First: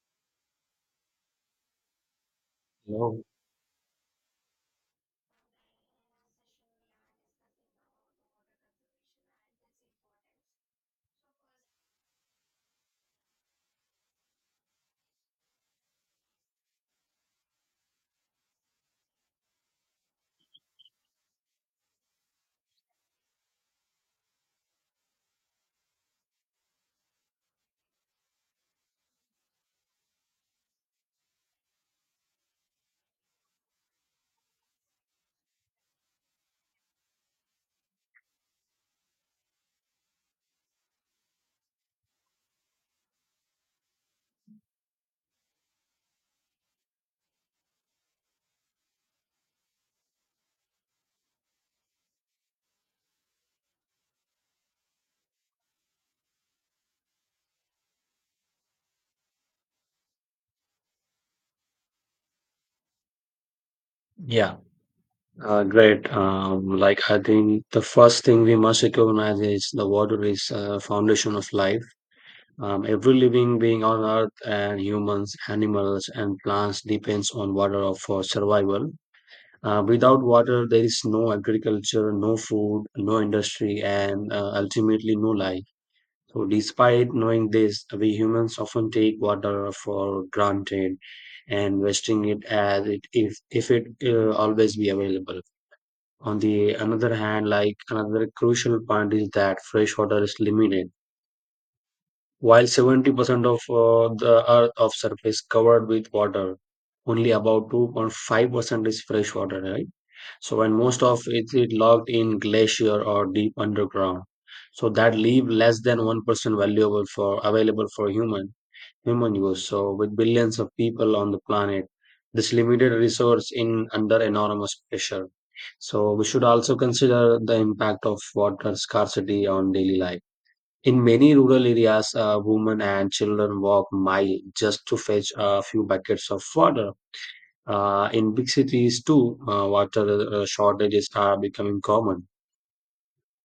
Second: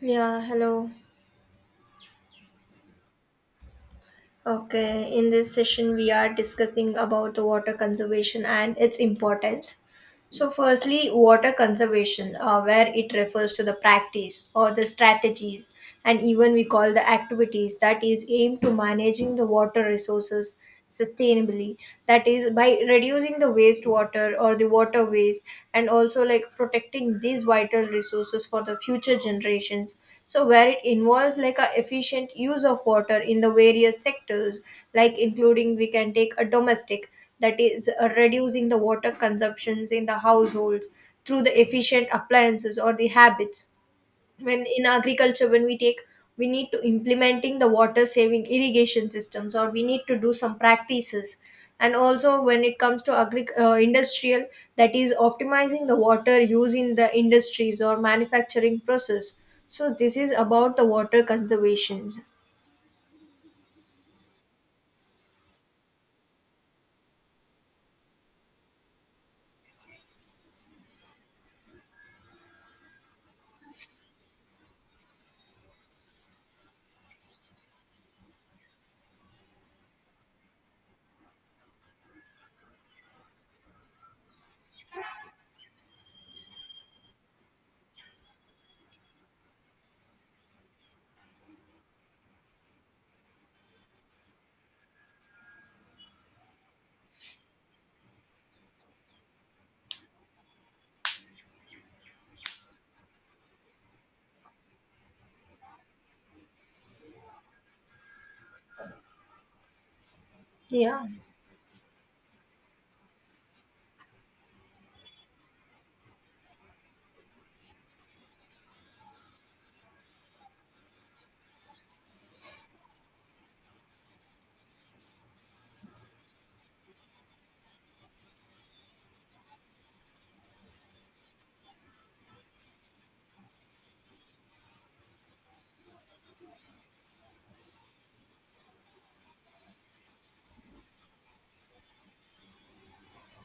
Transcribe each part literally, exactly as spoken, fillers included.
Yeah, hello. No. Okay, in this session we are discussing about the water conservation and its importance. So, firstly, water conservation, uh, where it refers to the practice or the strategies, and even we call the activities that is aimed to managing the water resources sustainably. That is by reducing the wastewater or the water waste, and also like protecting these vital resources for the future generations. So, where it involves like a efficient use of water in the various sectors, like including we can take a domestic that is uh, reducing the water consumptions in the households through the efficient appliances or the habits, when in agriculture when we take we need to implementing the water saving irrigation systems or we need to do some practices, and also when it comes to agri- uh, industrial, that is optimizing the water use in the industries or manufacturing process. So this is about the water conservations. Yeah, uh, great. Um, like I think the first thing we must recognize is the water is a foundation of life. Um, every living being on earth and humans, animals, and plants depends on water for survival. Uh, without water, there is no agriculture, no food, no industry, and uh, ultimately no life. So, despite knowing this, we humans often take water for granted and wasting it as it if if it uh, always be available. On the another hand, like another crucial point is that fresh water is limited. While seventy percent of uh, the earth of surface covered with water, only about two point five percent is fresh water, right? So and most Yeah. of it is locked in glacier or deep underground. So that leave less than one percent valuable for available for human human use. So with billions of people on the planet, this limited resource in under enormous pressure. So we should also consider the impact of water scarcity on daily life. In many rural areas, uh, women and children walk mile just to fetch a few buckets of water. Uh, in big cities too, uh, water uh, shortages are becoming common,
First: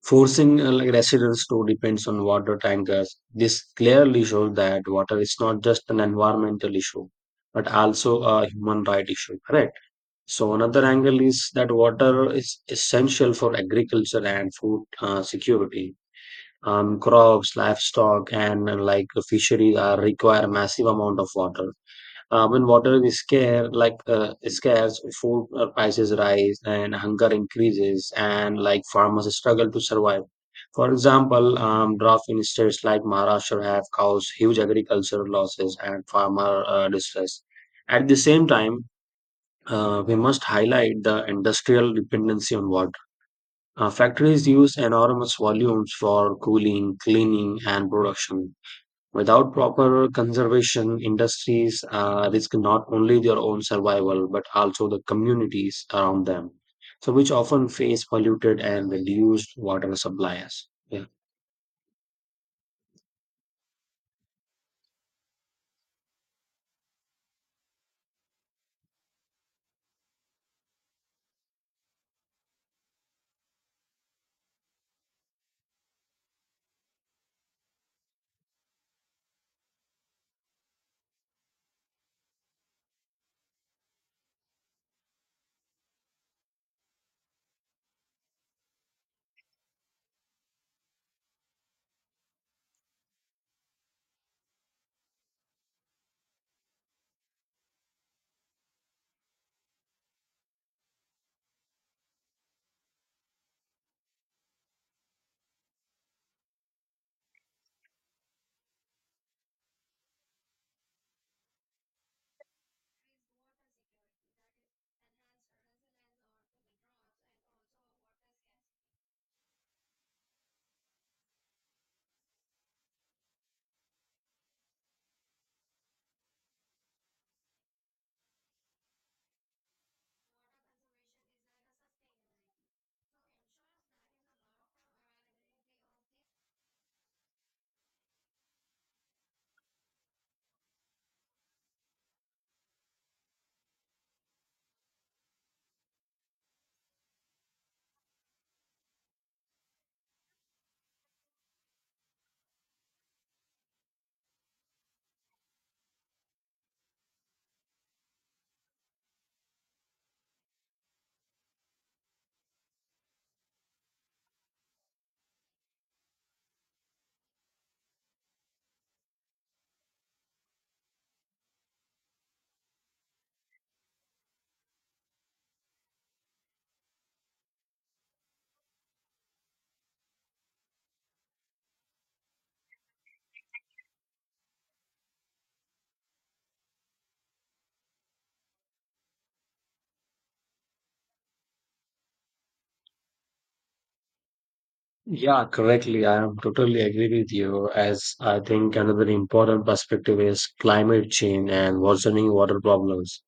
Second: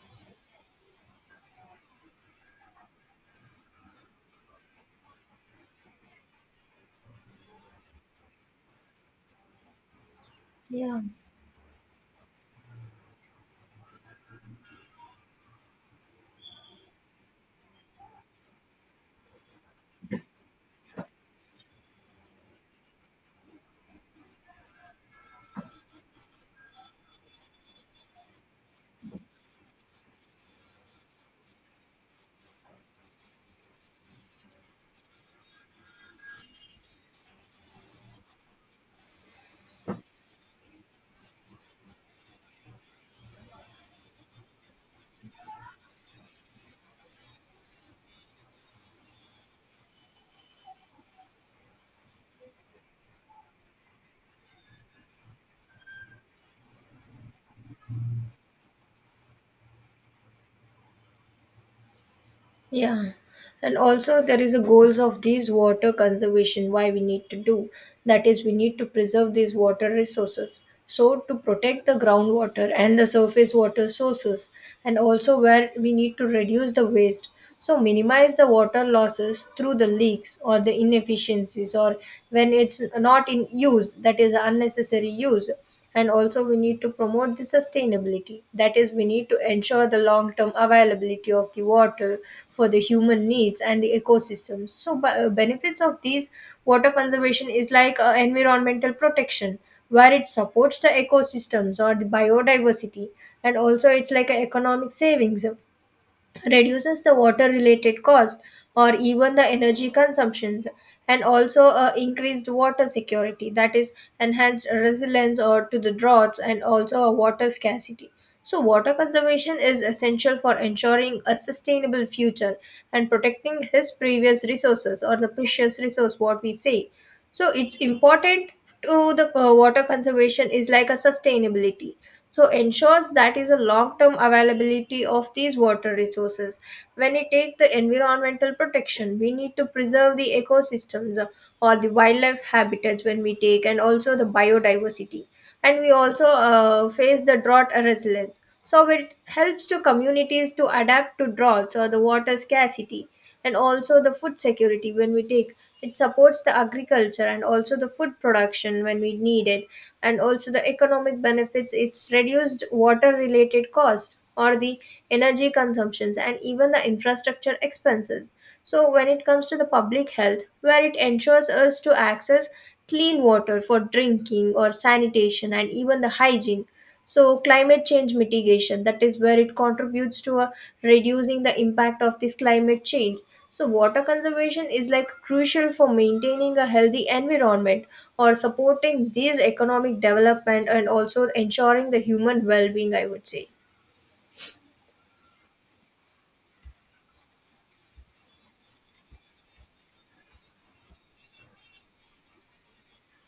forcing uh, like residents to depend on water tankers. This clearly shows that water is not just an environmental issue, but also a human right issue. Correct. So another Yeah. angle is that water is essential for agriculture and food uh, security. Um, crops, livestock, and uh, like fisheries are require massive amount of water uh, when water is scarce, like uh, is scarce, food uh, prices rise and hunger increases, and like farmers struggle to survive. For example, um, drought in states like Maharashtra have caused huge agricultural losses and farmer uh, distress. At the same time, uh, we must highlight the industrial dependency on water. Uh, factories use enormous volumes for cooling, cleaning, and production. Without proper conservation, industries uh, risk not only their own survival but also the communities around them, so which often face polluted and reduced water supplies. Yeah. Yeah, and also there is a goals of these water conservation. Why we need to do that is we need to preserve these water resources. So to protect the groundwater and the surface water sources, and also where we need to reduce the waste. So minimize the water losses through the leaks or the inefficiencies, or when it's not in use, that is unnecessary use. And also we need to promote the sustainability, that is we need to ensure the long term availability of the water for the human needs and the ecosystems. So b- uh, benefits of these water conservation is like uh, environmental protection, where it supports the ecosystems or the biodiversity, and also it's like an economic savings, reduces the water related cost or even the energy consumptions, and also uh, increased water security, that is enhanced resilience or to the droughts and also a water scarcity. So water conservation is essential for ensuring a sustainable future and protecting his previous resources, or the precious resource, what we say. So it's important to the uh, water conservation is like a sustainability, so ensures that is a long term availability of these water resources. When we take the environmental protection, we need to preserve the ecosystems, uh, or the wildlife habitats when we take, and also the biodiversity. And we also uh, face the drought resilience, so it helps to communities to adapt to droughts or the water scarcity. And also the food security when we take, it supports the agriculture and also the food production when we need it. And also the economic benefits, it's reduced water related cost or the energy consumptions and even the infrastructure expenses. So when it comes to the public health, where it ensures us to access clean water for drinking or sanitation and even the hygiene. So climate change mitigation, that is where it contributes to a reducing the impact of this climate change. So, water conservation is like crucial for maintaining a healthy environment or supporting these economic development and also ensuring the human well being, I would say. Yeah, correctly. I am totally agree with you. As I think another important perspective is climate change and worsening water problems.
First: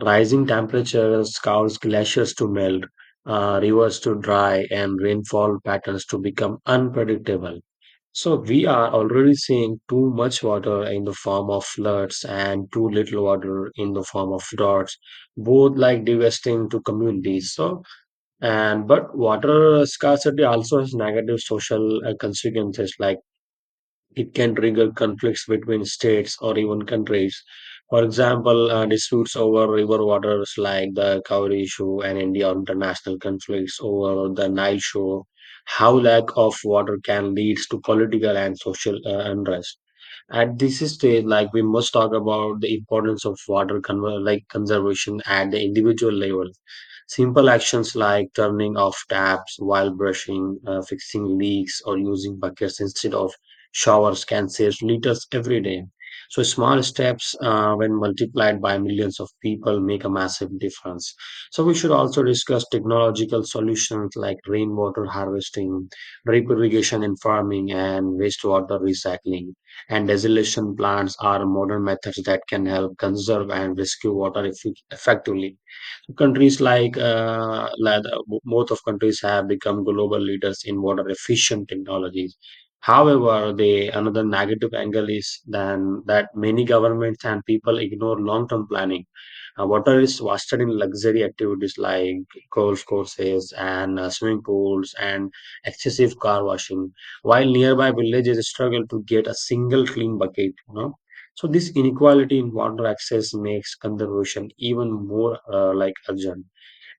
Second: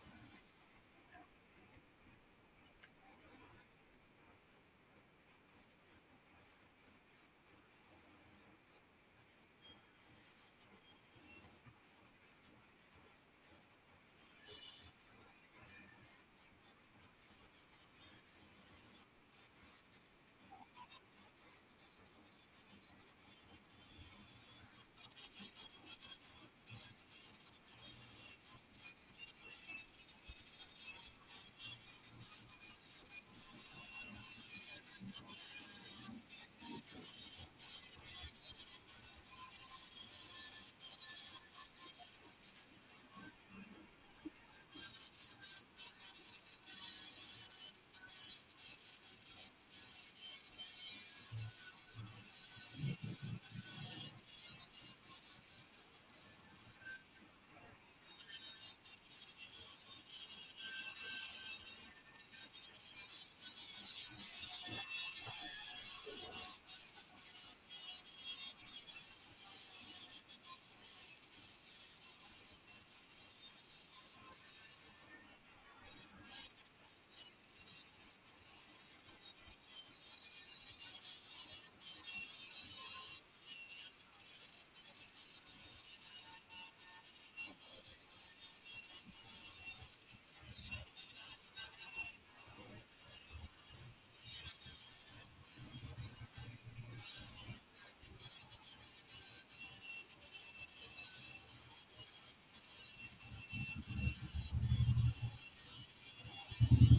Rising temperatures cause glaciers to melt, uh, rivers to dry, and rainfall patterns to become unpredictable. So we are already seeing too much water in the form of floods and too little water in the form of droughts, both like devastating to communities. So and but water scarcity also has negative social uh, consequences like it can trigger conflicts between states or even countries. For example, uh, disputes over river waters like the Cowrie issue and India or international conflicts over the Nile shore. How lack of water can lead to political and social uh, unrest. At this stage, like we must talk about the importance of water conver- like conservation at the individual level. Simple actions like turning off taps while brushing, uh, fixing leaks, or using buckets instead of showers can save liters every day. So small steps, uh, when multiplied by millions of people, make a massive difference. So we should also discuss technological solutions like rainwater harvesting, drip irrigation in farming, and wastewater recycling and desalination plants are modern methods that can help conserve and rescue water effi- effectively. Countries like, uh, like uh, bo- both of countries have become global leaders in water efficient technologies. However, the another negative angle is than that many governments and people ignore long-term planning. Uh, water is wasted in luxury activities like golf courses and uh, swimming pools and excessive car washing, while nearby villages struggle to get a single clean bucket. You know? So this inequality in water access makes conservation even more uh, like urgent.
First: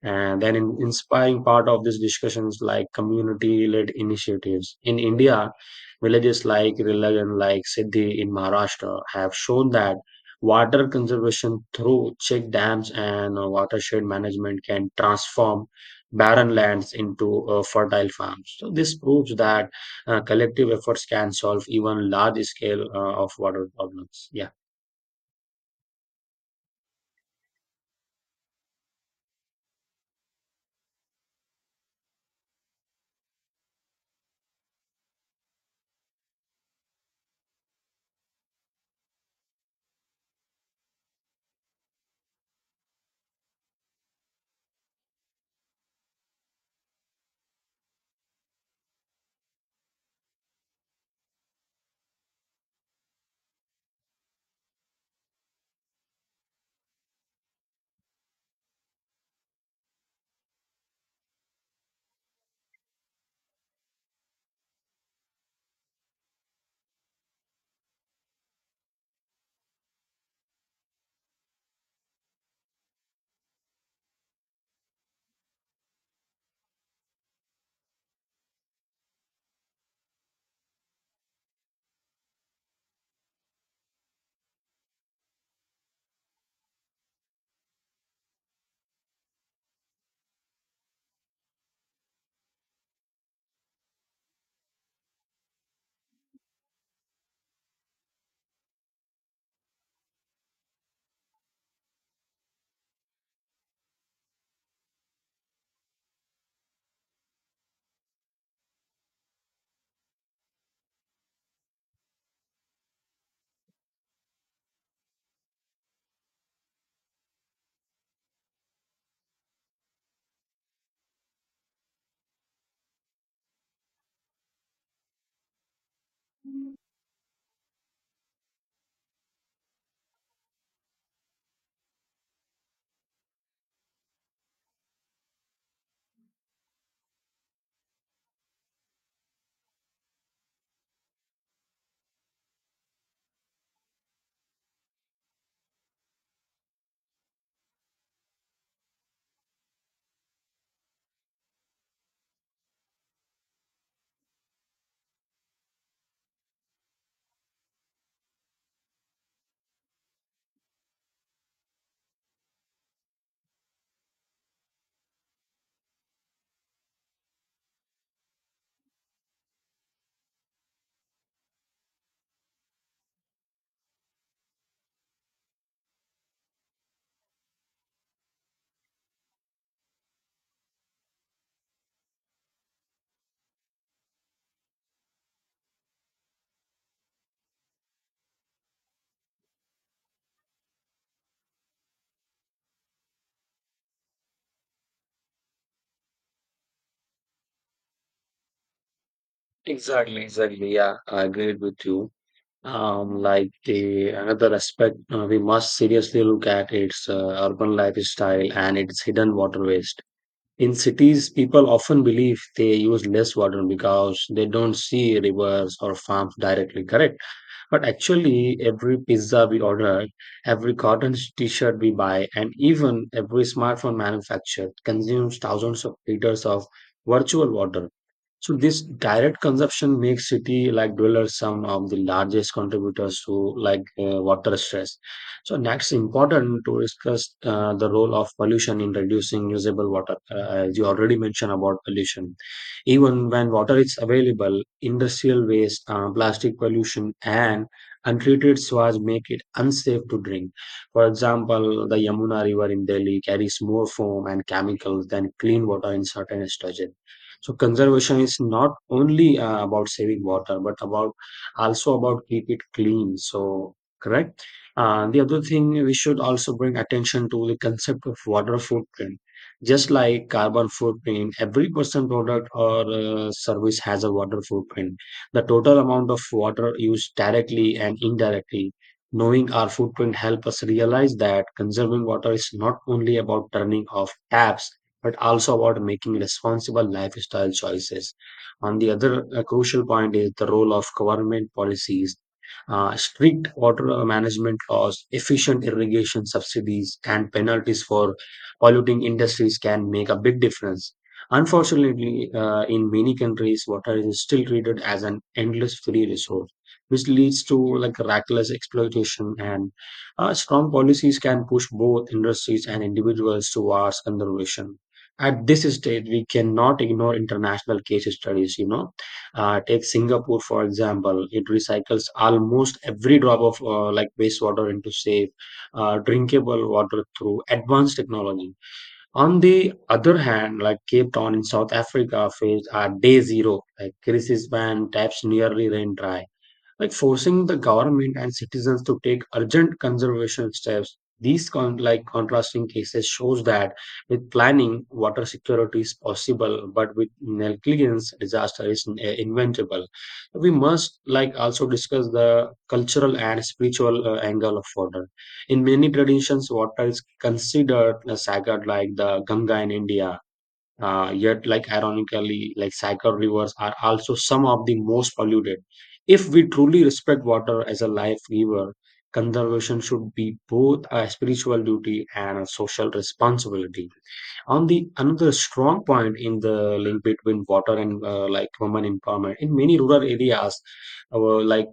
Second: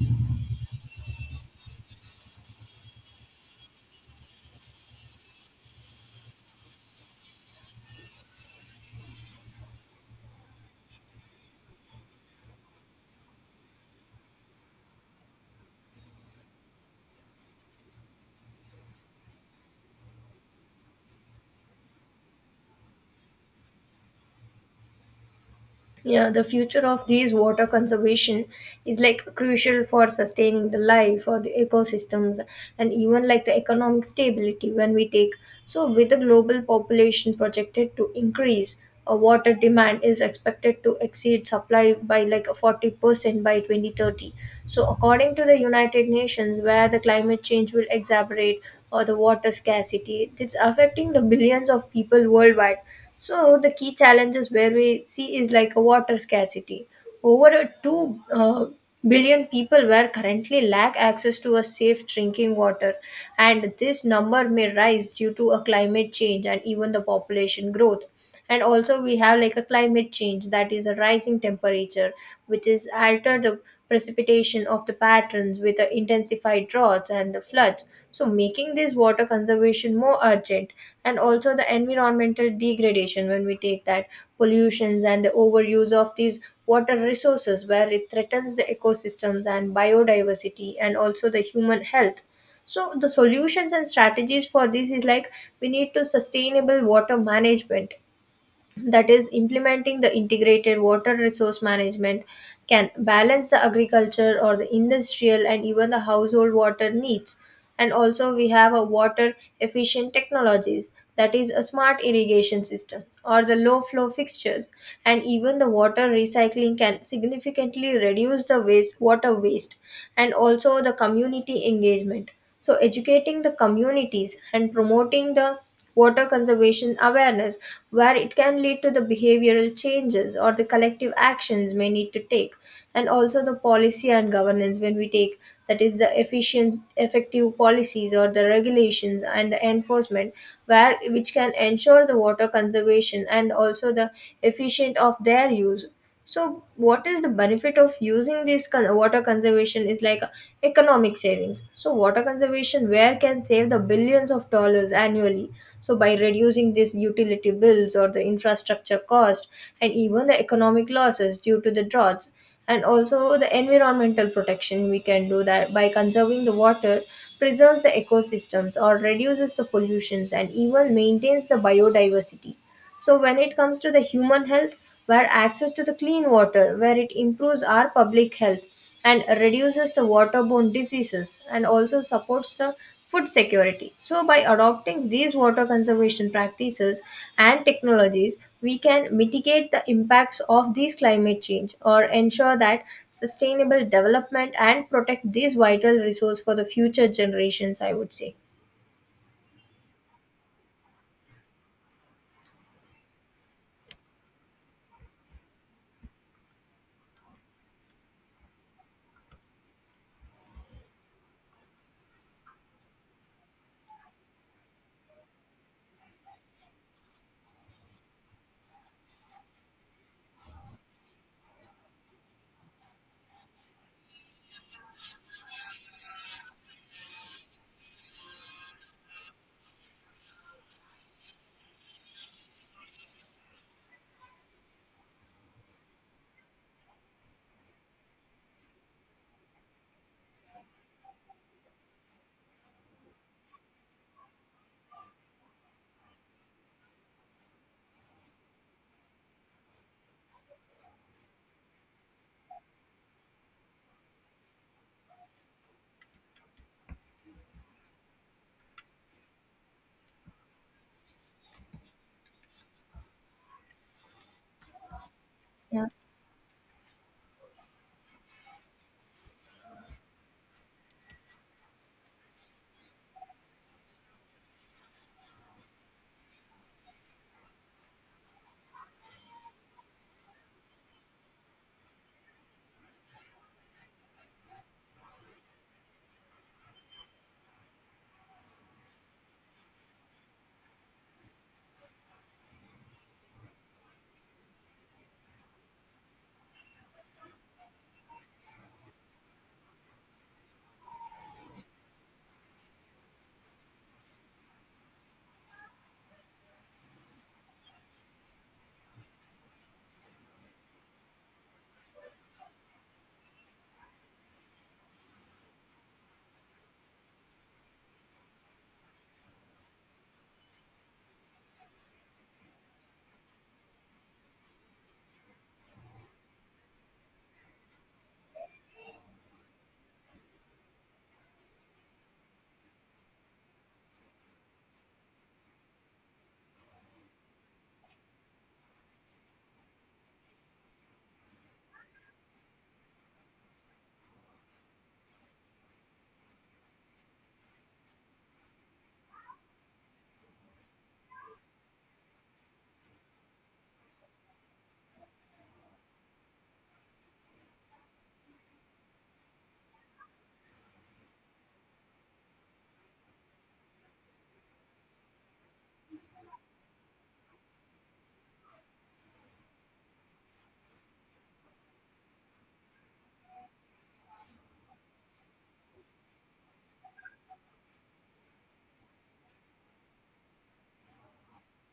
And then an inspiring part of this discussion is like community-led initiatives. In India, villages like Rillag and like Siddhi in Maharashtra have shown that water conservation through check dams and uh, watershed management can transform barren lands into uh, fertile farms. So this proves that uh, collective efforts can solve even large scale uh, of water problems. Yeah. Yeah, the future of these water conservation is like crucial for sustaining the life or the ecosystems, and even like the economic stability when we take. So with the global population projected to increase, a water demand is expected to exceed supply by like forty percent by twenty thirty. So according to the United Nations, where the climate change will exacerbate or the water scarcity, it's affecting the billions of people worldwide. So the key challenges where we see is like a water scarcity. Over a two uh, billion people were currently lack access to a safe drinking water, and this number may rise due to a climate change and even the population growth. And also we have like a climate change, that is a rising temperature, which is alter the precipitation of the patterns with the intensified droughts and the floods, so making this water conservation more urgent. And also the environmental degradation when we take, that pollutions and the overuse of these water resources, where it threatens the ecosystems and biodiversity and also the human health. So the solutions and strategies for this is like, we need to sustainable water management, that is implementing the integrated water resource management can balance the agriculture or the industrial and even the household water needs. And also we have a water efficient technologies, that is a smart irrigation systems or the low flow fixtures, and even the water recycling can significantly reduce the waste water waste. And also the community engagement, so educating the communities and promoting the water conservation awareness, where it can lead to the behavioral changes or the collective actions may need to take. And also the policy and governance when we take, that is the efficient effective policies or the regulations and the enforcement, where which can ensure the water conservation and also the efficient of their use. So, what is the benefit of using this con- water conservation is like economic savings. So, water conservation where can save the billions of dollars annually. So, by reducing this utility bills or the infrastructure cost, and even the economic losses due to the droughts. And also the environmental protection, we can do that by conserving the water, preserves the ecosystems or reduces the pollutions and even maintains the biodiversity. So when it comes to the human health, where access to the clean water, where it improves our public health and reduces the waterborne diseases and also supports the food security. So by adopting these water conservation practices and technologies, we can mitigate the impacts of these climate change or ensure that sustainable development and protect these vital resource for the future generations, I would say. Exactly, exactly. Yeah, I agree with you. Um, like the another aspect uh, we must seriously look at its uh, urban lifestyle and its hidden water waste. In cities, people often believe they use less water because they don't see rivers or farms directly, correct? But actually, every pizza we order, every cotton t-shirt we buy, and even every smartphone manufactured consumes thousands of liters of virtual water. So this direct consumption makes city like dwellers some of the largest contributors to like uh, water stress. So next important to discuss uh, the role of pollution in reducing usable water. Uh, as you already mentioned about pollution, even when water is available, industrial waste, uh, plastic pollution, and untreated sewage make it unsafe to drink. For example, the Yamuna River in Delhi carries more foam and chemicals than clean water in certain stages. So conservation is not only uh, about saving water but about also about keep it clean. So correct. Uh, the other thing Yeah. we should also bring attention to the concept of water footprint. Just like carbon footprint, every person product or uh, service has a water footprint, the total amount of water used directly and indirectly. Knowing our footprint help us realize that conserving water is not only about turning off taps but also about making responsible lifestyle choices. And the other uh, crucial point is the role of government policies. Uh, strict water management laws, efficient irrigation subsidies, and penalties for polluting industries can make a big difference. Unfortunately, uh, in many countries, water is still treated as an endless free resource, which leads to like reckless exploitation. And uh, strong policies can push both industries and individuals towards conservation. At this stage, we cannot ignore international case studies, you know. Uh, take Singapore for example, it recycles almost every drop of uh, like wastewater into safe uh, drinkable water through advanced technology. On the other hand, like Cape Town in South Africa faced a day zero like crisis when taps nearly ran dry, like forcing the government and citizens to take urgent conservation steps. These con- like contrasting cases shows that with planning water security is possible, but with negligence disaster is in- eh, inventable. We must like also discuss the cultural and spiritual uh, angle of water. In many traditions water is considered a sacred like the Ganga in India. Uh, yet like ironically like cycle rivers are also some of the most polluted. If we truly respect water as a life giver, conservation should be both a spiritual duty and a social responsibility. On the another strong point in the link between water and uh, like women empowerment in many rural areas, uh, like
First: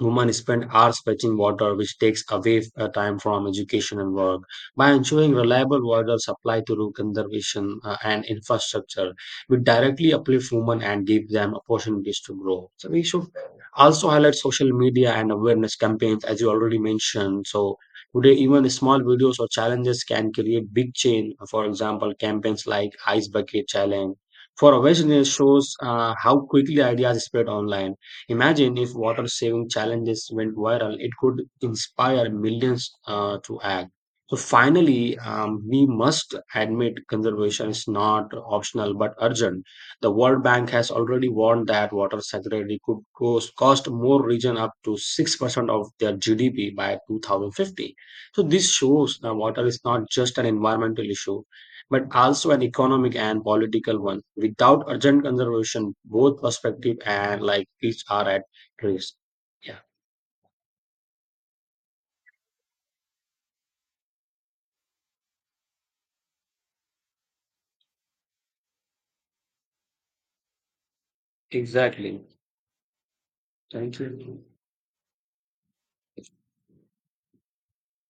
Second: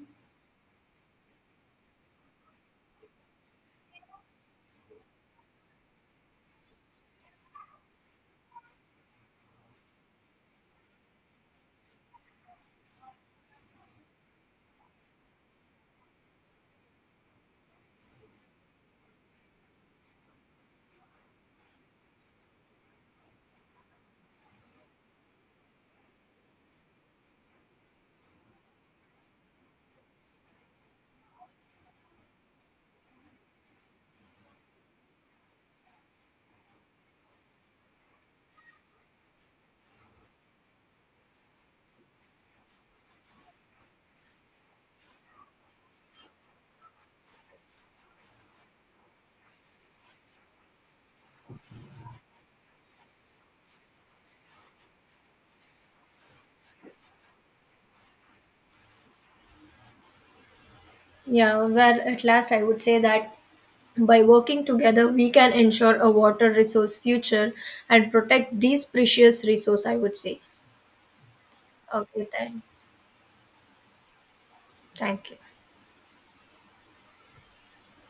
Women spend hours fetching water, which takes away uh, time from education and work. By ensuring reliable water supply through conservation uh, and infrastructure, we directly uplift women and give them opportunities to grow. So we should also highlight social media and awareness campaigns, as you already mentioned. So today, even small videos or challenges can create big change. For example, campaigns like Ice Bucket Challenge for awareness shows uh, how quickly ideas spread online. Imagine if water saving challenges went viral, it could inspire millions uh, to act. So, finally, um, we must admit conservation is not optional but urgent. The World Bank has already warned that water security could cost, cost more region up to six percent of their G D P by two thousand fifty. So, this shows that water is not just an environmental issue, but also an economic and political one. Without urgent conservation, both perspective and like each are at risk. Yeah. Yeah, well, at last I would say that by working together, we can ensure a water resource future and protect these precious resource, I would say. Okay, Exactly. thank, Thank you. thank you.